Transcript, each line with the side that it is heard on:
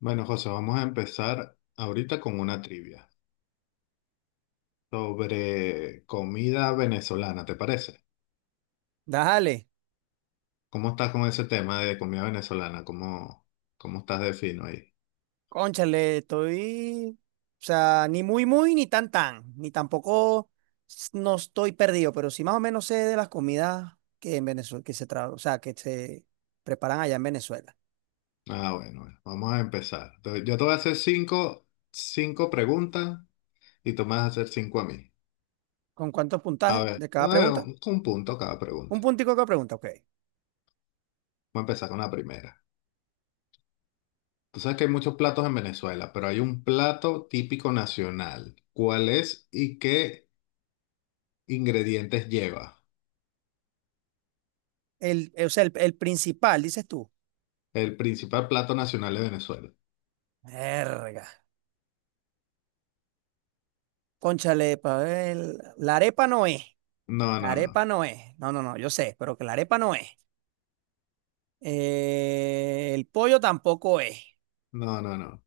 left: Bueno, José, vamos a empezar ahorita con una trivia sobre comida venezolana, ¿te parece?
right: Dale,
left: ¿Cómo estás con ese tema de comida venezolana? ¿Cómo estás de fino ahí?
right: cónchale, estoy, o sea, ni muy, muy, ni tan, tan, ni tampoco no estoy perdido, pero sí más o menos sé de las comidas que en Venezuela, que se tra- o sea, que se preparan allá en Venezuela.
left: Ah, bueno, bueno, vamos a empezar. Entonces, yo te voy a hacer cinco preguntas y tú me vas a hacer 5 a mí.
right: ¿Con cuántos
left: A
right: puntajes
left: ver,
right: de cada
left: bueno,
right: pregunta?
left: un punto cada pregunta.
right: Un puntico de cada pregunta, ok.
left: Vamos a empezar con la primera. Tú sabes que hay muchos platos en Venezuela, pero hay un plato típico nacional. ¿Cuál es y qué ingredientes lleva?
right: El, o sea, el principal, dices tú.
left: El principal plato nacional de Venezuela.
right: Verga. Cónchale, pa' ver, la arepa no es,
left: No,
right: la
left: no, no.
right: arepa no es, no, no, no, yo sé, pero que la arepa no es. El pollo tampoco es.
left: No, no, no.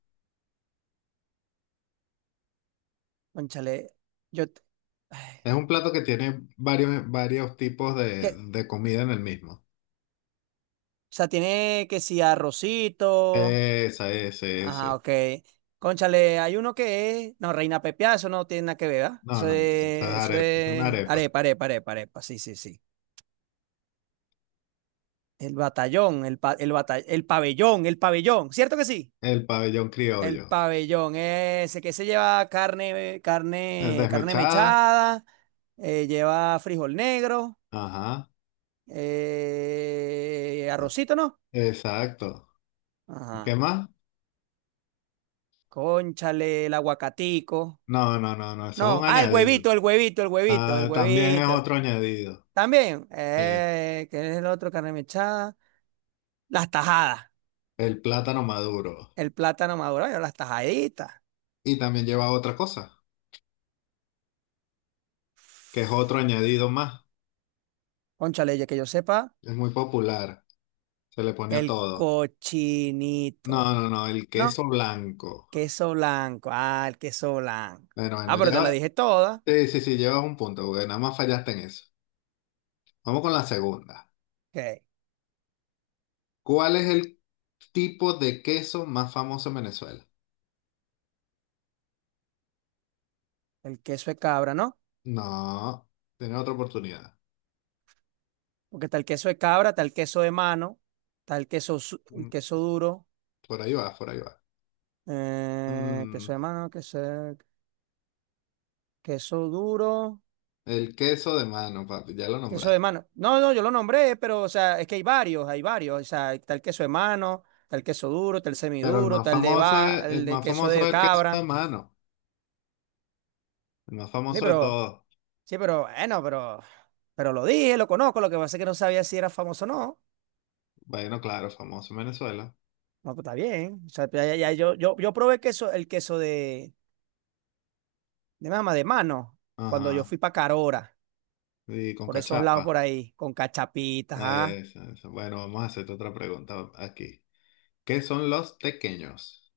right: Cónchale, yo... t-
left: Es un
right: ay,
left: plato que tiene varios tipos
right: que,
left: de,
right: o
left: de comida en el mismo.
right: tiene que si arrocito.
left: Esa, ese,
right: Ajá,
left: ese.
right: ok. Cónchale, hay uno que es... No, reina pepiada, eso no tiene nada que ver, ¿ah?
left: No, no, no. Esa es
right: Eso
left: arepa, es una
right: es...
left: arepa.
right: Arepa, arepa, arepa, arepa. Sí, sí, sí. El batallón, el, pa- el, bata- el pabellón, El pabellón. ¿Cierto que sí?
left: El pabellón
right: El
left: criollo.
right: pabellón, ese que se lleva carne
left: Desmechada.
right: mechada, lleva frijol negro,
left: Ajá.
right: arrocito, ¿no?
left: Exacto. ¿Qué
right: Ajá.
left: más?
right: Cónchale, el aguacatico.
left: No, no, no, no. Eso es un
right: No, ah,
left: añadido.
right: el
left: Ah, también es
right: huevito.
left: otro añadido.
right: También,
left: Sí.
right: ¿qué es el otro carne mechada? Las tajadas,
left: El plátano maduro.
right: el plátano maduro, bueno, las tajaditas.
left: Y también lleva otra cosa, que es otro añadido más.
right: Cónchale, ya que yo sepa,
left: Es muy popular. Se le ponía
right: el
left: todo. No,
right: cochinito.
left: no, no, el
right: No,
left: queso blanco.
right: queso blanco, ah, el queso blanco.
left: Bueno,
right: Ah,
left: bueno,
right: pero te la
left: lleva,
right: dije toda.
left: sí, sí, sí, llevas un punto, porque nada más fallaste en eso. Vamos con la segunda.
right: Ok,
left: ¿Cuál es el tipo de queso más famoso en Venezuela?
right: el queso de cabra, ¿no?
left: No, tienes otra oportunidad.
right: Porque está el queso de cabra, está el queso de mano, está el
left: Mm,
right: queso duro.
left: por ahí va, por ahí va. Mm,
right: Queso de mano, queso, queso duro,
left: el queso de mano, papi, ya lo
right: queso de
left: nombraste.
right: mano. No, no, yo lo nombré, pero, o sea, es que hay varios. O sea, está el queso de mano, está el queso duro, está el
left: Pero el
right: semiduro,
left: más
right: está el de
left: famoso
right: va,
left: es, el
right: el de
left: más
right: queso
left: famoso
right: de
left: es el queso de
right: cabra.
left: mano. El más
right: Sí,
left: famoso de
right: pero,
left: todos.
right: sí, pero, bueno, pero, pero lo dije, lo conozco, lo que pasa es que no sabía si era famoso o no.
left: Bueno, claro, famoso en Venezuela.
right: No, pues está bien. O sea, yo probé queso, el queso de mamá de mano, cuando yo
left: Ajá.
right: fui para Carora,
left: Y con
right: por esos lados
left: cachapa.
right: por ahí, con cachapitas, ah.
left: Eso, eso. Bueno, vamos a hacerte otra pregunta aquí. ¿Qué son los tequeños?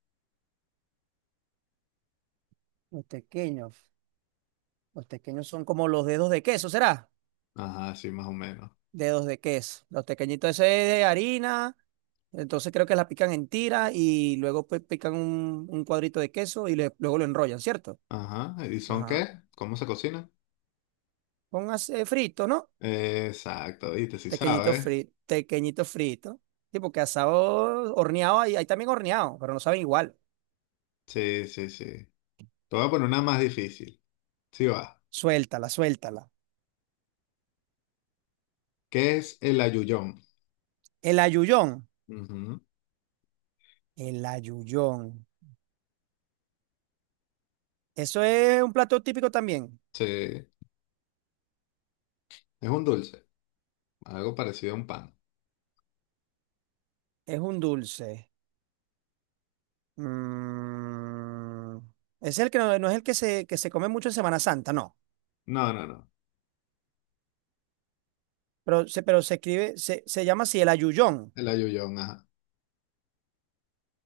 right: Los pequeños, los pequeños son como los dedos de queso, ¿será?
left: Ajá, sí, más o menos.
right: Dedos de queso. Los pequeñitos ese es de harina, entonces creo que la pican en tira y luego pues pican un cuadrito de queso luego lo enrollan, ¿cierto?
left: Ajá, ¿y son
right: Ajá.
left: qué? ¿Cómo se cocina?
right: Póngase frito, ¿no?
left: Exacto, viste, sí
right: Pequeñito
left: sabes.
right: frito, pequeñito frito. Sí, porque asado horneado hay también horneado, pero no saben igual.
left: Sí, sí, sí. Te voy a poner una más difícil. Sí va.
right: Suéltala, suéltala.
left: ¿Qué es el ayuyón?
right: El ayuyón.
left: Ujú,
right: El ayuyón. Eso es un plato típico también.
left: sí, es un dulce, algo parecido a un pan.
right: Es un dulce. Mm, es el que no es el que que se come mucho en Semana Santa, no.
left: No, no, no.
right: Pero se escribe, se llama así el ayuyón.
left: El ayuyón, ajá.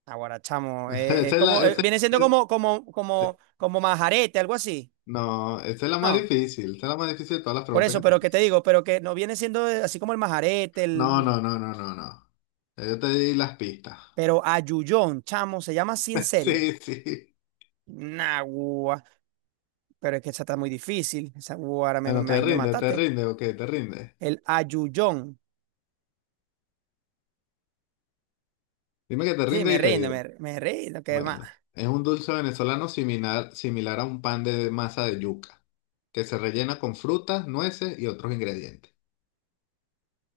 right: Ahora, chamo,
left: Esa
right: es
left: es la,
right: como,
left: esa
right: viene siendo
left: es-
right: como majarete, algo así.
left: No, esta es la más
right: No,
left: difícil. Esta es la más difícil de todas las
right: por
left: preguntas
right: eso,
left: que
right: pero
left: tengo.
right: que te digo, pero que no viene siendo así como el majarete,
left: No,
right: el,
left: no, no, no, no, no. Ya yo te di las pistas.
right: pero ayuyón, chamo, se llama así en serio.
left: Sí, sí.
right: Nah, guau, pero es que esa está muy difícil. Esa, guau,
left: Bueno,
right: ahí me
left: te
right: mataste.
left: rinde, ok, te rinde.
right: El ayuyón.
left: Dime que te
right: Sí,
left: rinde
right: me
left: y te
right: rindo,
left: digo.
right: me rindo, qué más.
left: Bueno, es un dulce venezolano similar a un pan de masa de yuca, que se rellena con frutas, nueces y otros ingredientes.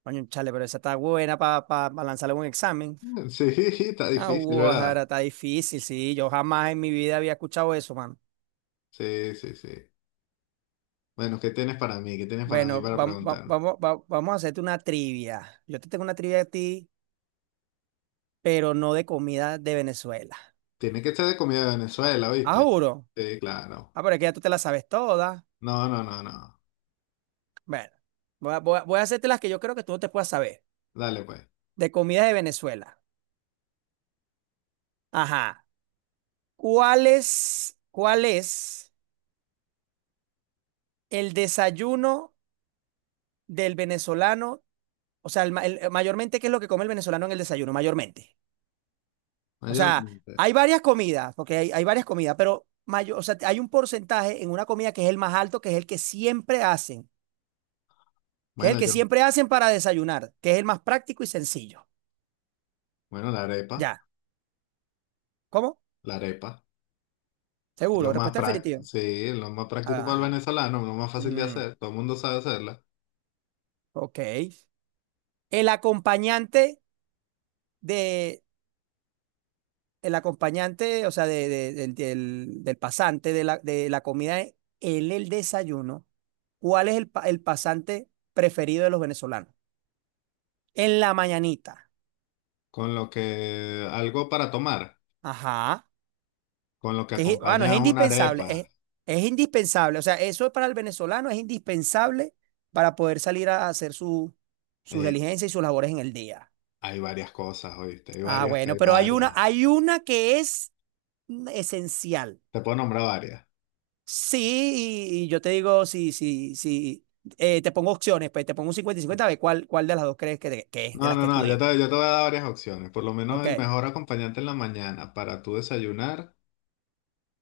right: Coño, chale, pero esa está buena para lanzarle un examen.
left: Mm, sí, está
right: Ah,
left: difícil,
right: Guajara,
left: ¿verdad?
right: está difícil, sí. Yo jamás en mi vida había escuchado eso, mano.
left: Sí, sí, sí. Bueno, ¿qué tienes para mí? ¿Qué tienes para mí
right: Bueno,
left: para preguntarme?
right: vamos a hacerte una trivia. Yo te tengo una trivia a ti, pero no de comida de Venezuela.
left: Tiene que ser de comida de Venezuela,
right: Ah,
left: ¿viste?
right: juro.
left: Sí, claro.
right: Ah, pero es que ya tú te la sabes toda.
left: No, no, no, no.
right: Bueno, voy a hacerte las que yo creo que tú no te puedas saber.
left: Dale, pues.
right: De comida de Venezuela. Ajá. ¿Cuál es el desayuno del venezolano? O sea, mayormente, ¿qué es lo que come el venezolano en el desayuno? Mayormente. O sea,
left: Mayormente.
right: hay varias comidas, porque hay varias comidas, pero o sea, hay un porcentaje en una comida que es el más alto, que es el que siempre hacen, que es el
left: Bueno,
right: que
left: yo
right: siempre hacen para desayunar, que es el más práctico y sencillo.
left: Bueno, la arepa,
right: Ya. ¿Cómo?
left: la arepa. Es lo
right: Seguro,
left: más
right: respuesta
left: práctico,
right: definitiva.
left: sí, es lo más práctico para el
right: Ah,
left: venezolano, lo más fácil de
right: mm,
left: hacer, todo el mundo sabe hacerla.
right: ok. El acompañante de, el acompañante, o sea, del pasante de la comida, es el desayuno. ¿Cuál es el pasante preferido de los venezolanos? En la mañanita.
left: Con lo que, algo para tomar,
right: Ajá.
left: con lo que
right: Que, es- bueno, es
left: acompañas una
right: indispensable,
left: arepa.
right: es indispensable. O sea, eso es para el venezolano, es indispensable para poder salir a hacer su, sus
left: Eh,
right: diligencias y sus labores en el día.
left: Hay varias cosas, ¿oíste? Hay
right: Ah,
left: varias,
right: bueno,
left: hay
right: pero
left: varias.
right: hay una que es esencial.
left: Te puedo nombrar varias.
right: Sí, y yo te digo, si te pongo opciones, pues te pongo un 50/50 a ver cuál, cuál de las dos crees que, de- que es, de
left: No,
right: las
left: no,
right: que tú
left: no,
right: digas.
left: yo te voy a dar varias opciones. Por lo menos el
right: Ok.
left: mejor acompañante en la mañana para tu desayunar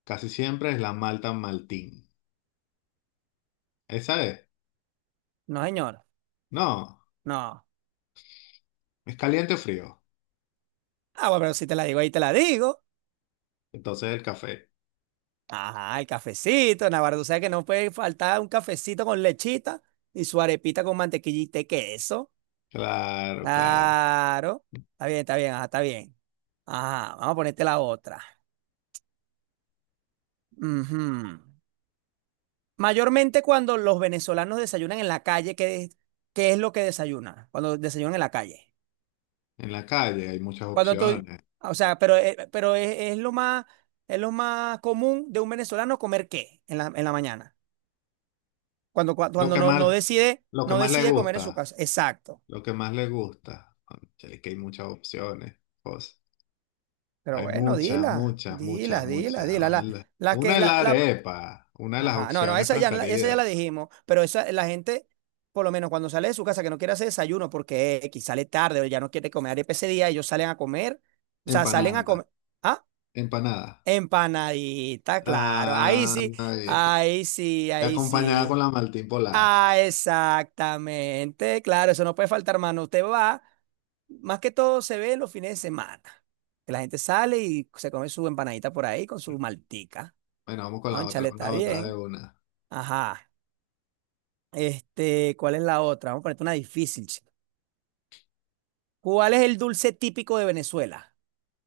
left: casi siempre es la malta maltín. ¿Esa es?
right: No, señor.
left: No,
right: No.
left: es caliente o frío.
right: Ah, bueno, pero si te la digo ahí, te la digo.
left: Entonces el café.
right: Ajá, el cafecito, Navarro. O sea que no puede faltar un cafecito con lechita y su arepita con mantequillita y queso.
left: Claro, claro.
right: Claro. Está bien, está bien. Ajá, vamos a ponerte la otra. Ujú. Mayormente cuando los venezolanos desayunan en la calle, ¿qué es lo que desayunan? Cuando desayunan en la calle.
left: En la calle hay muchas
right: Cuando tú,
left: opciones.
right: o sea, pero es lo más común de un venezolano comer qué en la mañana. Cuando,
left: Lo
right: cuando
left: que
right: no, no
left: más,
right: decide,
left: lo que
right: no
left: más le
right: decide comer en su
left: gusta,
right: casa. Exacto.
left: lo que más le gusta. Cónchale, que hay muchas opciones. Cosas.
right: Pero
left: Hay
right: bueno,
left: muchas, muchas, muchas, muchas.
right: dila.
left: Ojalá. Una es la
right: La,
left: arepa, una de las
right: ajá, no, no,
left: opciones
right: esa ya, esa ya la
left: preferidas.
right: dijimos, pero esa, la gente, por lo menos cuando sale de su casa, que no quiere hacer desayuno porque X sale tarde o ya no quiere comer arepa ese día, ellos salen a comer, o sea, salen a
left: Empanada,
right: comer, ah,
left: empanada.
right: empanadita, claro, ahí
left: Ah,
right: sí,
left: ahí está.
right: ahí sí, ahí
left: Acompañada con
right: sí.
left: la maltín polar.
right: Ah, exactamente, claro, eso no puede faltar, mano. Usted va, más que todo se ve en los fines de semana, que la gente sale y se come su empanadita por ahí con su maltica.
left: Bueno, vamos
right: Cónchale,
left: con la
right: está
left: otra de
right: bien.
left: una.
right: Ajá. Este, ¿cuál es la otra? Vamos a ponerte una difícil, chico. ¿Cuál es el dulce típico de Venezuela?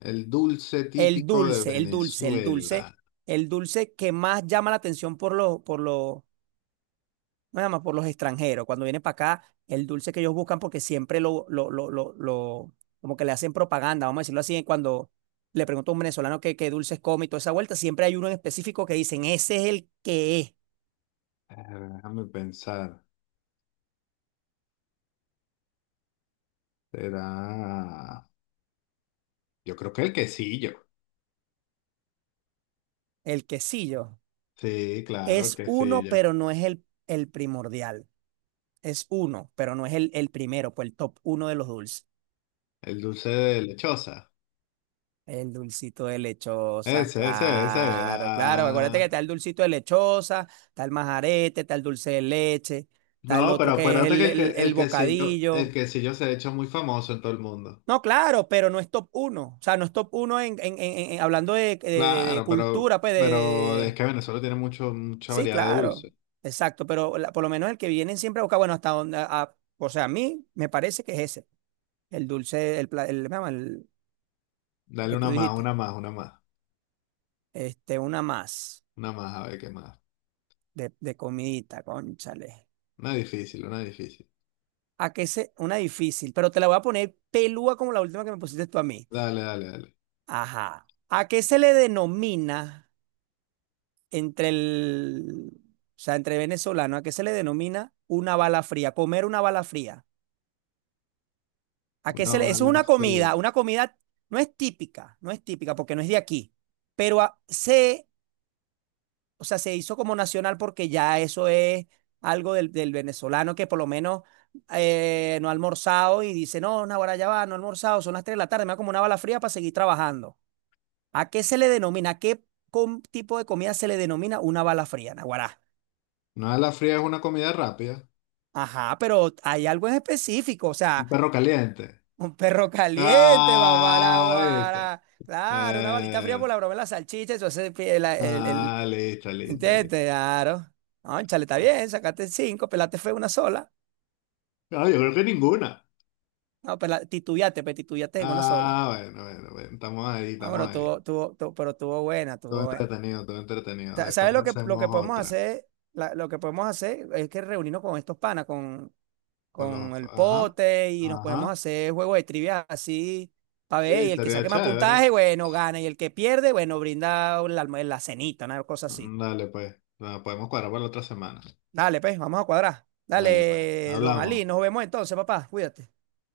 left: El dulce
right: El
left: típico de
right: dulce, el dulce, el dulce,
left: Venezuela.
right: el dulce que más llama la atención por los, nada más por los extranjeros. Cuando vienen para acá, el dulce que ellos buscan, porque siempre como que le hacen propaganda, vamos a decirlo así, cuando le pregunto a un venezolano qué, qué dulces come y toda esa vuelta, siempre hay uno en específico que dicen, ese es el que es,
left: Déjame pensar. Será. Yo creo que el quesillo.
right: el quesillo.
left: Sí, claro, el
right: Es uno,
left: quesillo.
right: pero no es el primordial. Es uno, pero no es el primero, pues el top uno de los dulces.
left: El dulce de lechosa.
right: El dulcito de lechosa,
left: Ese, ese, ese.
right: claro, claro. Acuérdate que
left: Ah.
right: está el dulcito de lechosa, está el majarete, está el dulce de leche, está el
left: No, pero
right: otro que es
left: acuérdate que
right: el
left: el
right: bocadillo.
left: quesillo se ha hecho muy famoso en todo el mundo.
right: No, claro, pero no es top uno. O sea, no es top uno hablando de, de
left: Claro,
right: cultura, pues de,
left: pero es que Venezuela tiene mucho, mucha
right: Sí,
left: variedad de
right: claro,
left: dulce.
right: exacto, pero por lo menos el que vienen siempre a buscar, bueno, hasta donde... a- o sea, a mí me parece que es ese, el dulce, el, ¿cómo se llama? El
left: Dale
right: que tú
left: una más,
right: dijiste,
left: una más, una más.
right: este, una más.
left: Una más, a ver qué más.
right: De comidita, cónchale.
left: Una difícil, una difícil.
right: ¿A qué se...? Una difícil, pero te la voy a poner pelúa como la última que me pusiste tú a mí.
left: Dale, dale, dale.
right: Ajá. ¿A qué se le denomina entre el... O sea, entre venezolano, ¿a qué se le denomina una bala fría? Comer una bala fría. ¿A qué
left: Una
right: se le...? Eso es
left: bala fría.
right: una comida no es típica, no es típica porque no es de aquí, pero a- se o sea, se hizo como nacional porque ya eso es algo del, del venezolano que por lo menos no ha almorzado y dice, no, ahora ya va, no he almorzado, son las 3 de la tarde, me voy como una bala fría para seguir trabajando. ¿A qué se le denomina? ¿A qué tipo de comida se le denomina una bala fría, Naguará?
left: Una bala fría es una comida rápida.
right: Ajá, pero hay algo en específico, o
left: Un
right: sea,
left: perro caliente.
right: un perro caliente, papá,
left: Ah, ¿viste?
right: Naguará. Claro, una balita fría por
left: Eh,
right: la broma de la salchicha, eso hace el, el, el, el-
left: listo, listo, listo.
right: ¿entiendes? Claro. Cónchale, está bien, sacaste cinco, pelaste fue una sola.
left: No, yo creo que ninguna.
right: No, pero la, titubeaste, pero titubeaste en una sola.
left: Ah, bueno, bueno, bueno, estamos ahí,
right: No,
left: estamos
right: pero
left: ahí.
right: pero tuvo buena,
left: Todo
right: tuvo buena.
left: entretenido, todo entretenido. Después
right: ¿Sabes lo que
left: hacemos
right: podemos
left: otra.
right: hacer? Lo que podemos hacer es que reunirnos con estos panas,
left: Con los,
right: con el
left: ajá,
right: pote, y nos podemos
left: ajá.
right: hacer juegos de trivia así, para ver,
left: Sí,
right: y el que
left: sería
right: saque más
left: chévere.
right: puntaje, bueno, gana, y el que pierde, bueno, brinda la, la cenita, una cosa así.
left: Dale, pues. Bueno, podemos cuadrar para la otra semana.
right: Dale, pues, vamos a cuadrar.
left: Dale, pues.
right: Dale, don Ali,
left: Hablamos.
right: nos vemos entonces, papá, cuídate.